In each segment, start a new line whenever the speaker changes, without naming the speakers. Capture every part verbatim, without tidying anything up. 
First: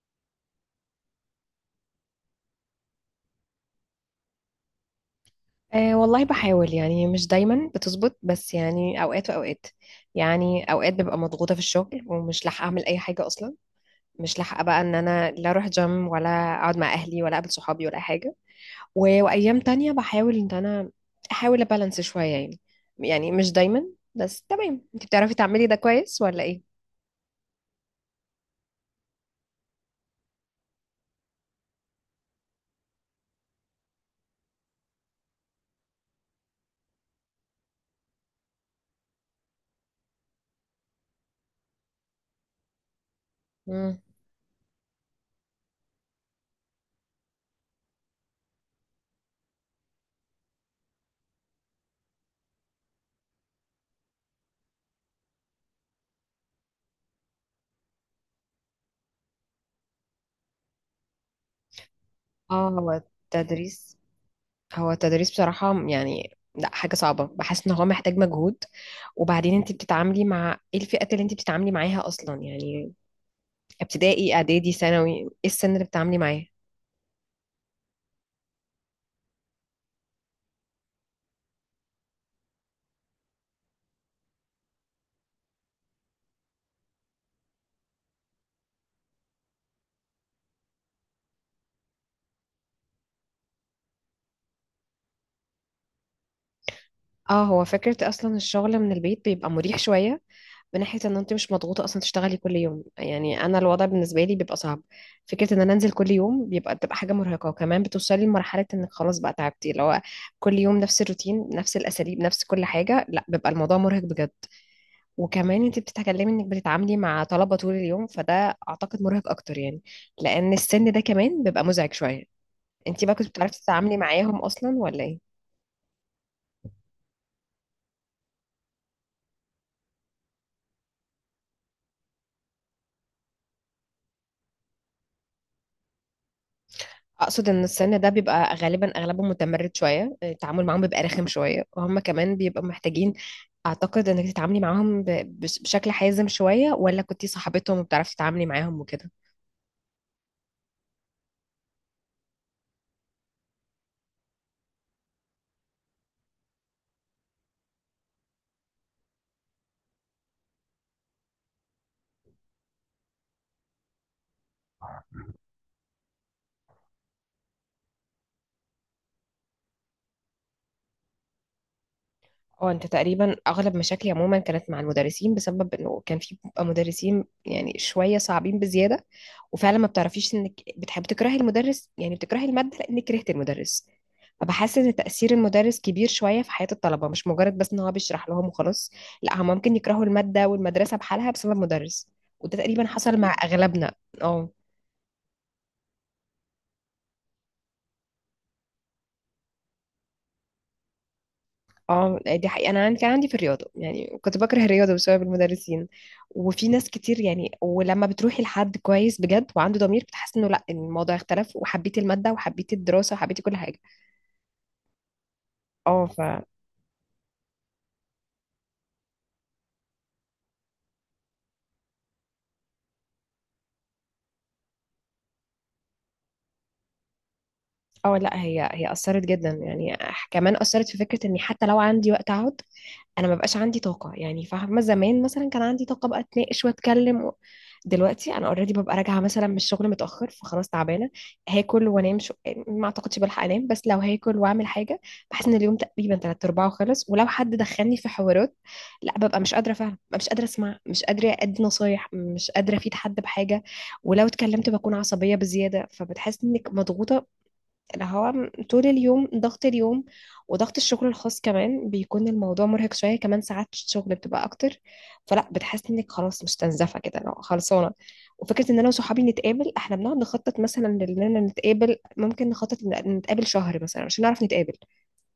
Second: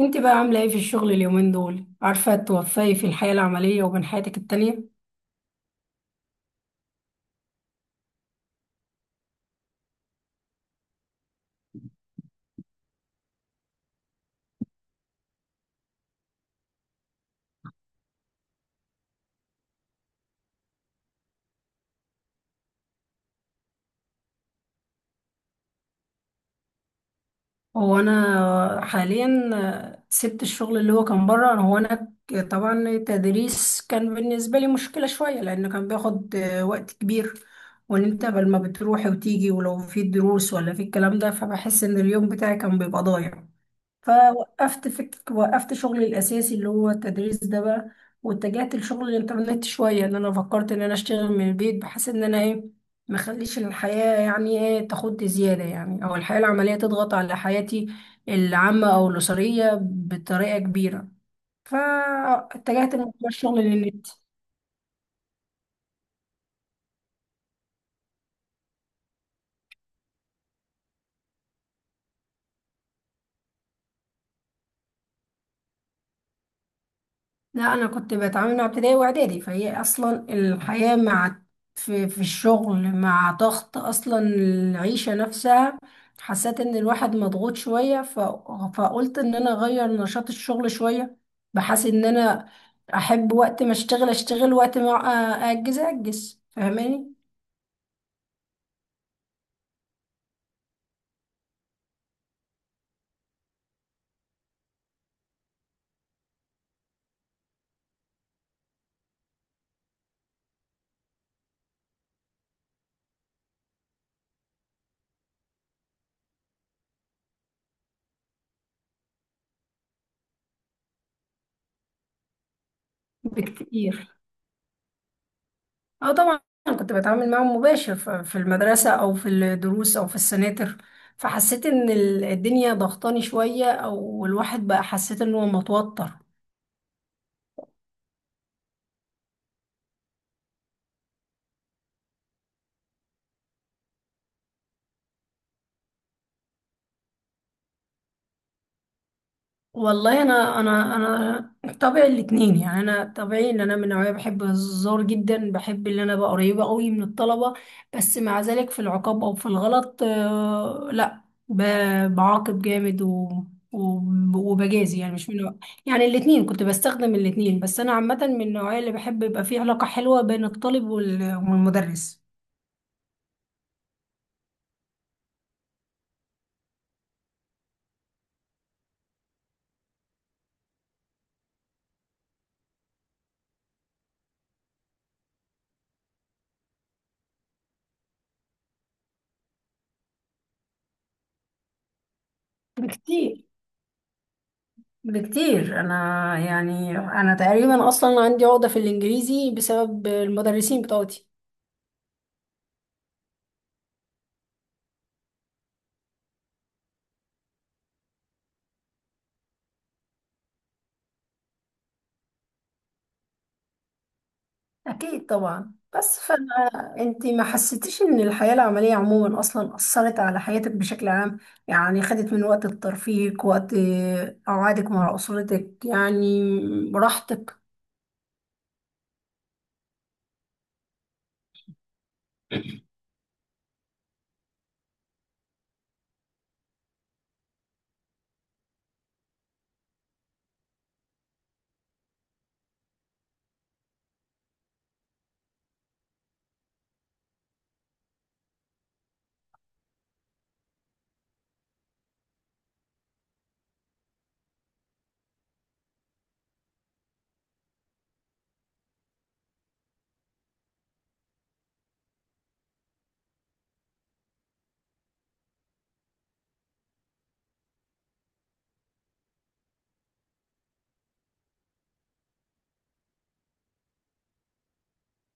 انت بقى عاملة ايه في الشغل اليومين دول؟ عارفة توفقي في الحياة العملية وبين حياتك التانية؟
أه والله بحاول يعني مش دايما بتظبط، بس يعني اوقات واوقات. يعني اوقات ببقى مضغوطه في الشغل ومش لاحقه اعمل اي حاجه اصلا. مش لاحقه بقى ان انا لا اروح جيم ولا اقعد مع اهلي ولا اقابل صحابي ولا أي حاجه. و... وايام تانية بحاول ان انا احاول ابالانس شويه يعني. يعني مش دايما. بس تمام، انت بتعرفي تعملي ده كويس ولا ايه؟
هو انا حاليا، آه، سبت الشغل اللي هو كان بره. هو انا ك- طبعا التدريس كان بالنسبة لي مشكلة شوية لانه كان بياخد آه، وقت كبير، وان انت بل ما بتروحي وتيجي ولو في دروس ولا في الكلام ده فبحس ان اليوم بتاعي كان بيبقى ضايع.
مم.
فوقفت فك... وقفت شغلي الأساسي اللي هو التدريس ده بقى، واتجهت لشغل الإنترنت شوية، إن أنا فكرت إن أنا أشتغل من البيت بحيث إن أنا إيه مخليش الحياة يعني إيه تاخد زيادة، يعني أو الحياة العملية تضغط على حياتي العامة أو الأسرية بطريقة كبيرة.
اه، هو
فاتجهت لموضوع الشغل
التدريس،
للنت.
هو التدريس بصراحة يعني لا حاجة صعبة، بحس ان هو محتاج مجهود. وبعدين انت بتتعاملي مع ايه؟ الفئات اللي انت بتتعاملي معاها اصلا يعني، ابتدائي اعدادي ثانوي، ايه السن اللي بتتعاملي معاه؟
لا، انا كنت بتعامل مع ابتدائي واعدادي، فهي اصلا الحياه مع في, في الشغل مع ضغط اصلا العيشه نفسها. حسيت ان الواحد مضغوط شويه، ف... فقلت ان انا اغير نشاط الشغل شويه، بحيث ان انا احب وقت ما اشتغل اشتغل، وقت ما أ- اجز اجز فاهماني؟
اه، هو فكرة اصلا الشغل من البيت بيبقى مريح شوية، من ناحية ان انت مش مضغوطة اصلا تشتغلي كل يوم. يعني انا الوضع بالنسبة لي بيبقى صعب. فكرة ان انا انزل كل يوم بيبقى بتبقى حاجة مرهقة، وكمان بتوصلي لمرحلة انك خلاص بقى تعبتي. لو كل يوم نفس الروتين، نفس الاساليب، نفس كل حاجة، لا بيبقى الموضوع مرهق بجد. وكمان انت بتتكلمي انك بتتعاملي مع طلبة طول اليوم، فده اعتقد مرهق اكتر يعني، لان السن ده كمان بيبقى مزعج شوية. انت بقى كنت بتعرفي تتعاملي
بكتير.
معاهم اصلا ولا ايه؟
اه طبعا، كنت بتعامل معاهم مباشر ف- في المدرسة أو في الدروس أو في السناتر، فحسيت إن ال- الدنيا ضغطاني شوية، أو الواحد بقى حسيت إن هو متوتر.
اقصد ان السن ده بيبقى غالبا اغلبهم متمرد شوية، التعامل معاهم بيبقى رخم شوية، وهم كمان بيبقوا محتاجين، اعتقد انك تتعاملي معاهم ب- بش- بشكل حازم شوية، ولا كنتي صاحبتهم وبتعرفي تتعاملي معاهم وكده؟
والله انا انا انا طبعي الاتنين، يعني انا طبيعي ان انا من نوعيه بحب الهزار جدا، بحب ان انا ابقى قريبه قوي من الطلبه. بس مع ذلك في العقاب او في الغلط، آه، لا، ب- بعاقب جامد و وب- وبجازي، يعني مش من نوع- يعني الاتنين، كنت بستخدم الاتنين. بس انا عامه من النوعيه اللي بحب يبقى فيه علاقه حلوه بين الطالب وال- والمدرس.
اه، انت تقريبا اغلب مشاكلي عموما كانت مع المدرسين، بسبب انه كان في بيبقى مدرسين يعني شويه صعبين بزياده. وفعلا ما بتعرفيش، انك بتحب تكرهي المدرس يعني بتكرهي الماده لانك كرهت المدرس. فبحس ان تاثير المدرس كبير شويه في حياه الطلبه، مش مجرد بس ان هو بيشرح لهم وخلاص. لا، هم ممكن يكرهوا الماده والمدرسه بحالها بسبب مدرس. وده تقريبا حصل مع
بكتير،
اغلبنا. اه.
بكتير. انا يعني انا تقريبا اصلا عندي عقدة في الانجليزي بسبب المدرسين بتوعي.
اه، دي حقيقة، انا عندي كان عندي في الرياضة، يعني كنت بكره الرياضة بسبب المدرسين. وفي ناس كتير يعني، ولما بتروحي لحد كويس بجد وعنده ضمير، بتحس انه لا الموضوع اختلف، وحبيتي المادة وحبيتي الدراسة وحبيتي كل حاجة.
أكيد طبعا،
اه. ف
بس فأنا، أنت ما حسيتيش إن الحياة العملية عموما أصلا أثرت على حياتك بشكل عام؟ يعني خدت من وقت ترفيهك، وقت آه، قعدك مع أسرتك، يعني راحتك.
اه، لا، هي هي اثرت جدا يعني. كمان اثرت في فكرة اني حتى لو عندي وقت اقعد، انا ما بقاش عندي طاقه يعني. فاهمه؟ زمان مثلا كان عندي طاقه بقى اتناقش واتكلم و... دلوقتي انا اوريدي ببقى راجعه مثلا من الشغل متاخر، فخلاص تعبانه. هاكل وانام شو... ما اعتقدش بلحق انام، بس لو هاكل واعمل حاجه بحس ان اليوم تقريبا تلات ارباعه خلص. ولو حد دخلني في حوارات، لا ببقى مش قادره، فعلا مش قادره اسمع، مش قادره ادي نصايح، مش قادره افيد حد بحاجه. ولو اتكلمت بكون عصبيه بزياده، فبتحس انك مضغوطه، اللي هو طول اليوم ضغط اليوم. وضغط الشغل الخاص كمان، بيكون الموضوع مرهق شوية. كمان ساعات الشغل بتبقى أكتر، فلا بتحس إنك خلاص مش تنزفة كده لو خلصانة. وفكرة إن أنا وصحابي نتقابل، إحنا بنقعد نخطط مثلا إننا نتقابل، ممكن نخطط إن نتقابل شهر مثلا عشان نعرف نتقابل،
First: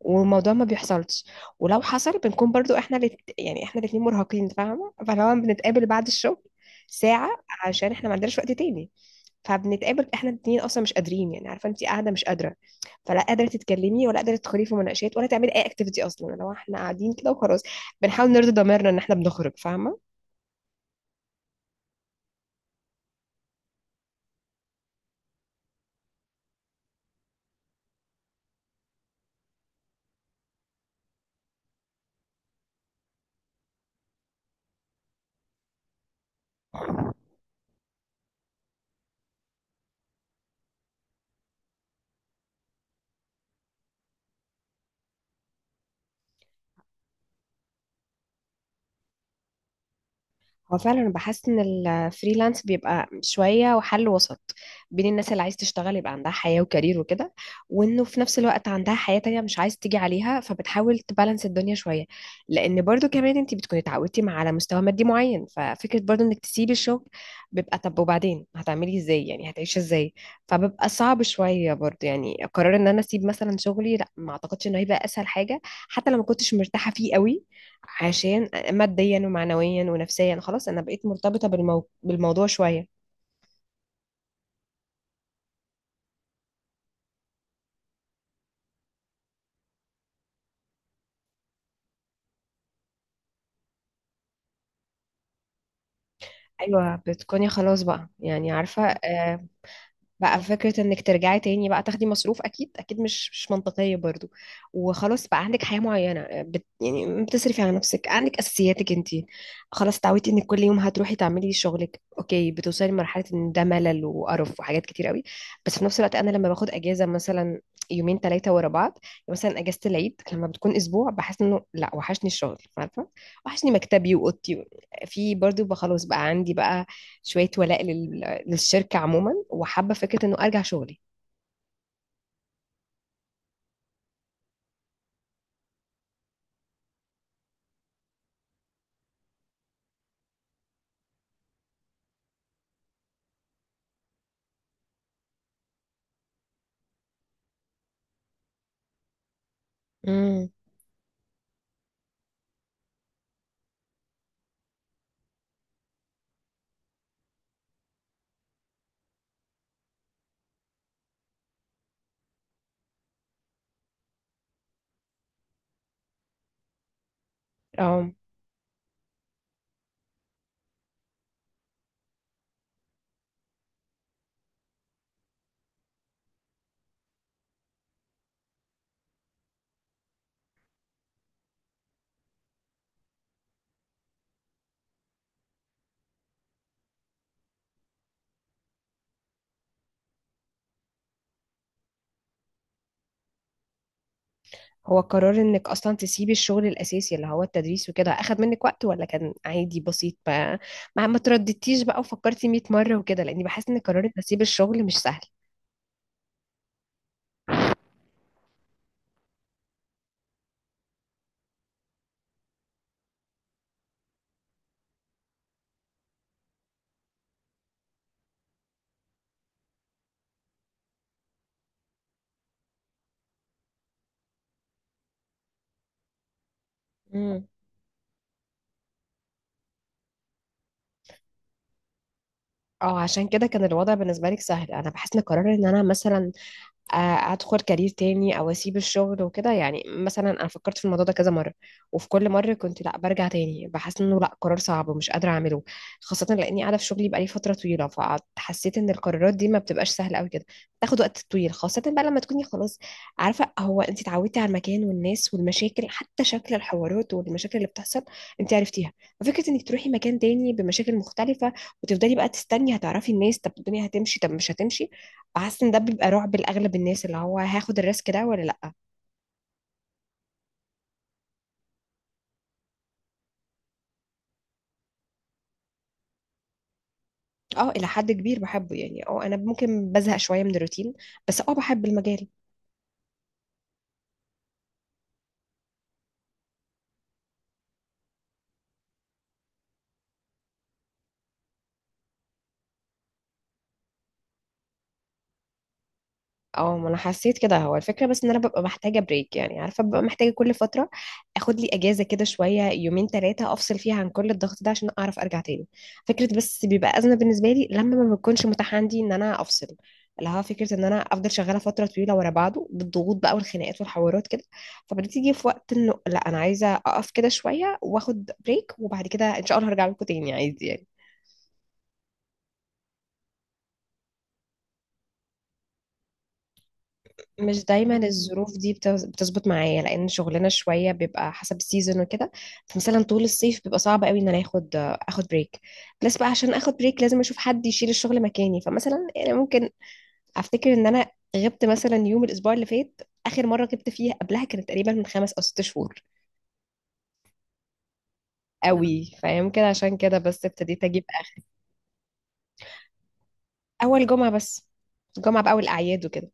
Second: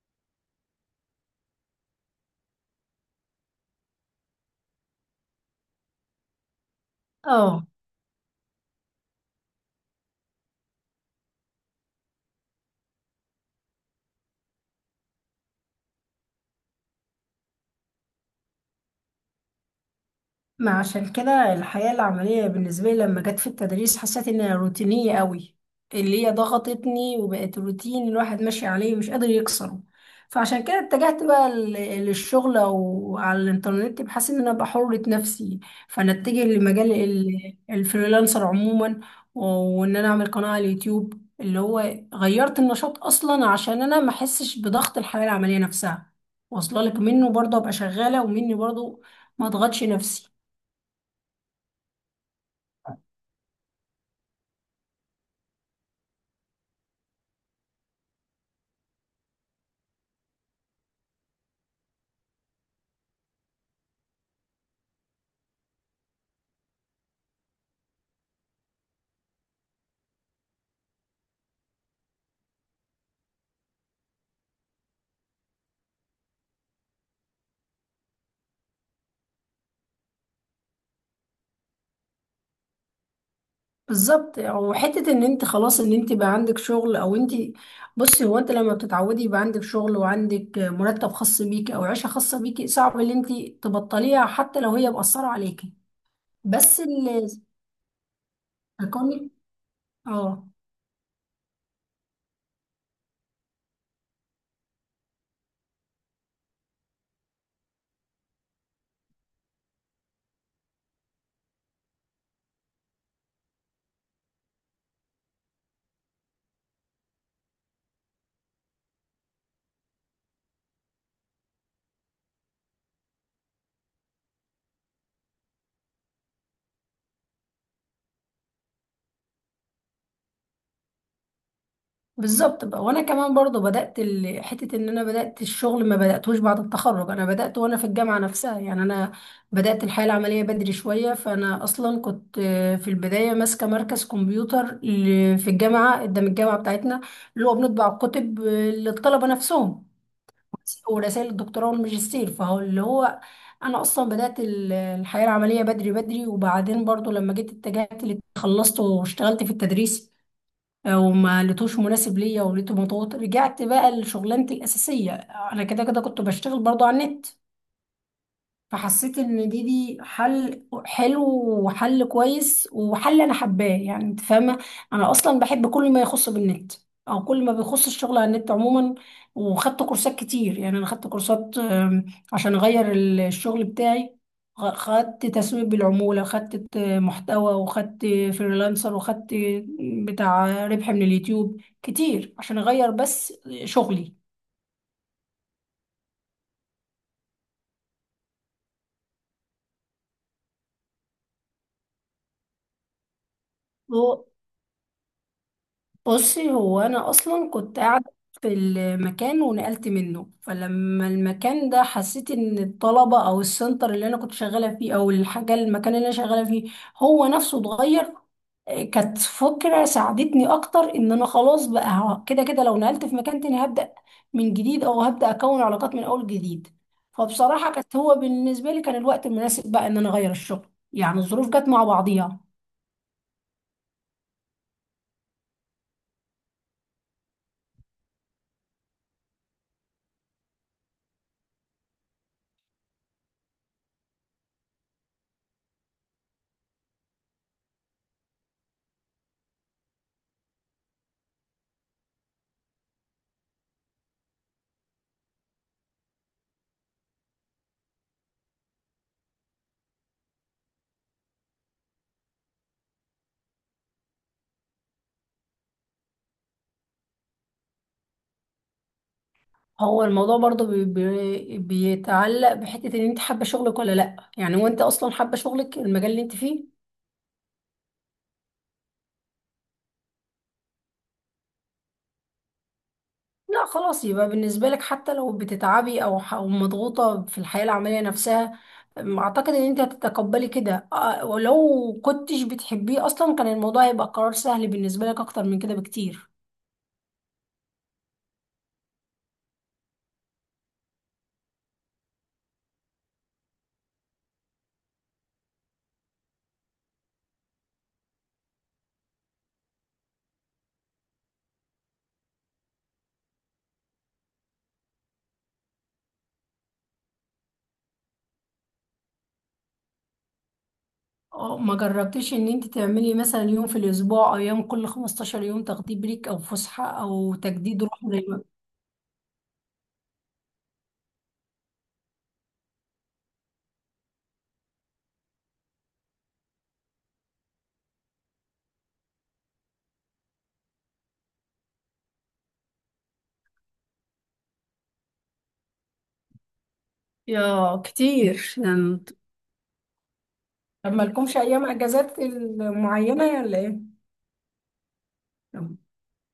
والموضوع ما بيحصلش. ولو حصل بنكون برضو احنا الات... يعني احنا الاتنين مرهقين. فاهمة؟ فلو بنتقابل بعد الشغل ساعة
اه.
عشان احنا ما عندناش وقت تاني، فبنتقابل احنا الاتنين اصلا مش قادرين. يعني عارفة انت قاعدة مش قادرة، فلا قادرة تتكلمي ولا قادرة تدخلي في مناقشات ولا تعملي اي اكتيفيتي اصلا. لو احنا قاعدين كده وخلاص، بنحاول نرضي ضميرنا ان احنا بنخرج. فاهمة؟
ما عشان كده الحياة العملية بالنسبة لي لما جت في التدريس حسيت انها روتينية قوي، اللي هي ضغطتني وبقت روتين الواحد ماشي عليه مش قادر يكسره. فعشان كده اتجهت بقى ل- للشغل او على الانترنت بحيث ان انا ابقى حرة نفسي. فانا اتجه لمجال ال- الفريلانسر عموما، و- وان انا اعمل قناة على اليوتيوب، اللي هو غيرت النشاط اصلا عشان انا ما احسش بضغط الحياة العملية نفسها، واصله لك منه برضه ابقى شغالة، ومني برضه ما اضغطش نفسي.
هو فعلا انا بحس ان الفريلانس بيبقى شويه وحل وسط بين الناس اللي عايز تشتغل يبقى عندها حياه وكارير وكده، وانه في نفس الوقت عندها حياه تانية مش عايز تيجي عليها، فبتحاول تبالانس الدنيا شويه. لان برضو كمان انت بتكوني اتعودتي مع على مستوى مادي معين، ففكره برضو انك تسيبي الشغل بيبقى طب وبعدين هتعملي ازاي؟ يعني هتعيشي ازاي؟ فبيبقى صعب شويه برضو يعني، قرار ان انا اسيب مثلا شغلي، لا ما اعتقدش انه هيبقى اسهل حاجه حتى لو ما كنتش مرتاحه فيه قوي، عشان ماديا ومعنويا ونفسيا خلاص انا بقيت مرتبطة بالمو... بالموضوع شوية.
بالظبط. وحته ان انت خلاص ان انت بقى عندك شغل، او انت، بصي، هو انت لما بتتعودي يبقى عندك شغل وعندك مرتب خاص بيكي او عيشه خاصه بيكي، صعب ان انت تبطليها حتى لو هي مأثره عليكي. بس
ايوه،
اللي،
بتكوني خلاص بقى يعني عارفة،
كونك،
آه، بقى
اه،
فكرة انك ترجعي تاني بقى تاخدي مصروف اكيد اكيد مش مش منطقية برضو. وخلاص بقى عندك حياة معينة، آه، بت يعني بتصرفي على نفسك، عندك اساسياتك انتي، خلاص تعودتي انك كل يوم هتروحي تعملي شغلك اوكي. بتوصلي لمرحلة ان ده ملل وقرف وحاجات كتير قوي. بس في نفس الوقت انا لما باخد اجازة مثلا، يومين ثلاثة ورا بعض، مثلا اجازة العيد لما بتكون اسبوع، بحس انه لا وحشني الشغل. عارفة؟ وحشني مكتبي واوضتي. في برضو بقى خلاص بقى عندي بقى شوية ولاء لل... للشركة عموما، وحابة فكرة انه ارجع شغلي.
بالظبط بقى. وانا كمان برضو بدات ال- حته ان انا بدات الشغل، ما بداتهوش بعد التخرج، انا بدات وانا في الجامعه نفسها، يعني انا بدات الحياه العمليه بدري شويه. فانا اصلا كنت آه، في البدايه ماسكه مركز كمبيوتر ل- في الجامعه قدام الجامعه بتاعتنا، اللي هو بنطبع الكتب آه، للطلبه نفسهم
امم.
ورسائل الدكتوراه والماجستير. فهو اللي هو انا اصلا بدات ال- الحياه العمليه بدري بدري. وبعدين برضو لما جيت اتجهت لل- خلصت واشتغلت في التدريس، آه، وما لقيتوش مناسب ليا، ولقيته مضغوط، رجعت بقى لشغلانتي الاساسيه. انا كده كده كنت بشتغل برضو على النت،
اه،
فحسيت ان دي دي حل حلو، وحل كويس، وحل انا حباه، يعني انت فاهمه. انا اصلا بحب كل ما يخص بالنت، او كل ما بيخص الشغل على النت عموما. وخدت كورسات كتير، يعني انا خدت كورسات آم، عشان اغير ال- الشغل بتاعي. غ- خدت تسويق بالعموله، خدت آه، محتوى، وخدت فريلانسر، وخدت آه، بتاع ربح من اليوتيوب كتير، عشان اغير بس شغلي.
هو قرار انك اصلا تسيبي الشغل الاساسي اللي هو التدريس وكده اخد منك وقت ولا كان عادي بسيط؟ ما ما, ما ترددتيش بقى وفكرتي مئة مرة وكده، لاني بحس ان قرار ان اسيب الشغل مش سهل.
بصي، هو انا اصلا كنت قاعده في المكان ونقلت منه. فلما المكان ده حسيت ان الطلبه، او السنتر اللي انا كنت شغاله فيه، او الحاجه المكان اللي انا شغاله فيه هو نفسه اتغير، آه، كانت فكره ساعدتني اكتر ان انا خلاص بقى ه- كده كده لو نقلت في مكان تاني هبدا من جديد، او هبدا اكون علاقات من اول جديد.
امم.
فبصراحه كانت، هو بالنسبه لي كان الوقت المناسب بقى ان انا اغير الشغل، يعني الظروف جت مع بعضيها.
اه، عشان كده كان الوضع بالنسبة لك سهل. انا بحس ان قرار ان انا مثلا آه، ادخل كارير تاني او اسيب الشغل وكده، يعني مثلا انا فكرت في الموضوع ده كذا مره، وفي كل مره كنت لا برجع تاني بحس انه لا قرار صعب ومش قادره اعمله، خاصه لاني قاعده في شغلي بقالي فتره طويله. فحسيت ان القرارات دي ما بتبقاش سهله قوي كده، بتاخد وقت طويل، خاصه بقى لما تكوني خلاص عارفه. هو انت اتعودتي على المكان والناس والمشاكل، حتى شكل الحوارات والمشاكل اللي بتحصل انت عرفتيها، ففكره انك تروحي مكان تاني بمشاكل مختلفه، وتفضلي بقى تستني هتعرفي الناس، طب الدنيا هتمشي طب مش هتمشي. فحاسه ان ده بيبقى رعب لاغلب الناس، اللي هو هاخد الريسك ده ولا لا.
هو الموضوع برضو بي بي بيتعلق بحتة ان انت حابة شغلك ولا لا، يعني وانت اصلا حابة شغلك، المجال اللي انت فيه؟
اه، الى حد كبير بحبه يعني. اه انا ممكن بزهق شويه من الروتين، بس اه بحب المجال.
لا خلاص، يبقى بالنسبة لك حتى لو بتتعبي او ح- أو مضغوطة في الحياة العملية نفسها، أم، اعتقد ان انت هتتقبلي كده. آه، ولو كنتش بتحبيه اصلا كان الموضوع هيبقى قرار سهل بالنسبة لك اكتر من كده بكتير.
اه، ما انا حسيت كده، هو الفكره بس ان انا ببقى محتاجه بريك يعني، عارفه ببقى محتاجه كل فتره اخد لي اجازه كده شويه، يومين ثلاثه افصل فيها عن كل الضغط ده عشان اعرف ارجع تاني. فكره بس بيبقى ازمه بالنسبه لي لما ما بيكونش متاح عندي ان انا افصل، اللي هو فكره ان انا افضل شغاله فتره طويله ورا بعضه بالضغوط بقى والخناقات والحوارات كده، فبتيجي في وقت انه لا انا عايزه اقف كده شويه واخد بريك، وبعد كده ان شاء الله هرجع لكم تاني عادي يعني.
اه، ما جربتيش ان انت تعملي مثلا يوم في الاسبوع، او يوم كل خمستاشر يوم تاخدي بريك او فسحة او
مش
تجديد
دايما
روح، زي ما-
الظروف دي بتز- بتظبط معايا، لان شغلنا شويه بيبقى حسب السيزون وكده، فمثلا طول الصيف بيبقى صعب قوي ان انا اخد اخد بريك. بس بقى عشان اخد بريك لازم اشوف حد يشيل الشغل مكاني، فمثلا يعني ممكن افتكر ان انا غبت مثلا يوم الاسبوع اللي فات. اخر مره غبت فيها قبلها كانت تقريبا من خمس او ست شهور.
يا كتير يعني.
قوي، فيمكن عشان كده بس ابتديت
طب
اجيب
مالكمش
اخر.
ايام اجازات معينه ولا ايه؟
اول جمعه بس، جمعه باول
طب
الاعياد وكده.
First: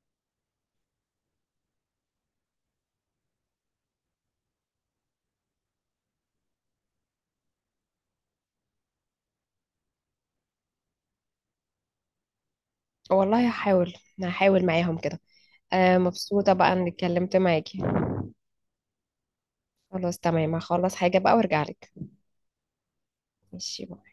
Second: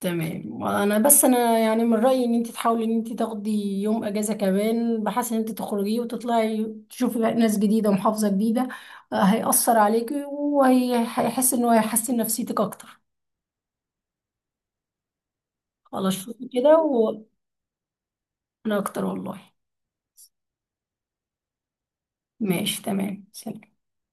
تمام. انا بس، انا يعني من رايي ان انت تحاولي ان انت تاخدي يوم اجازه كمان، بحيث ان انت تخرجي وتطلعي تشوفي بقى ناس جديده ومحافظه جديده، آه، هيأثر عليكي وهيحس انه هيحسن نفسيتك اكتر.
والله هحاول هحاول معاهم كده. آه،
خلاص، شوفي
مبسوطه بقى
كده،
اني
وانا
اتكلمت معاكي.
اكتر والله.
خلاص تمام، هخلص حاجة بقى وارجع لك.
ماشي، تمام، سلام.
ماشي.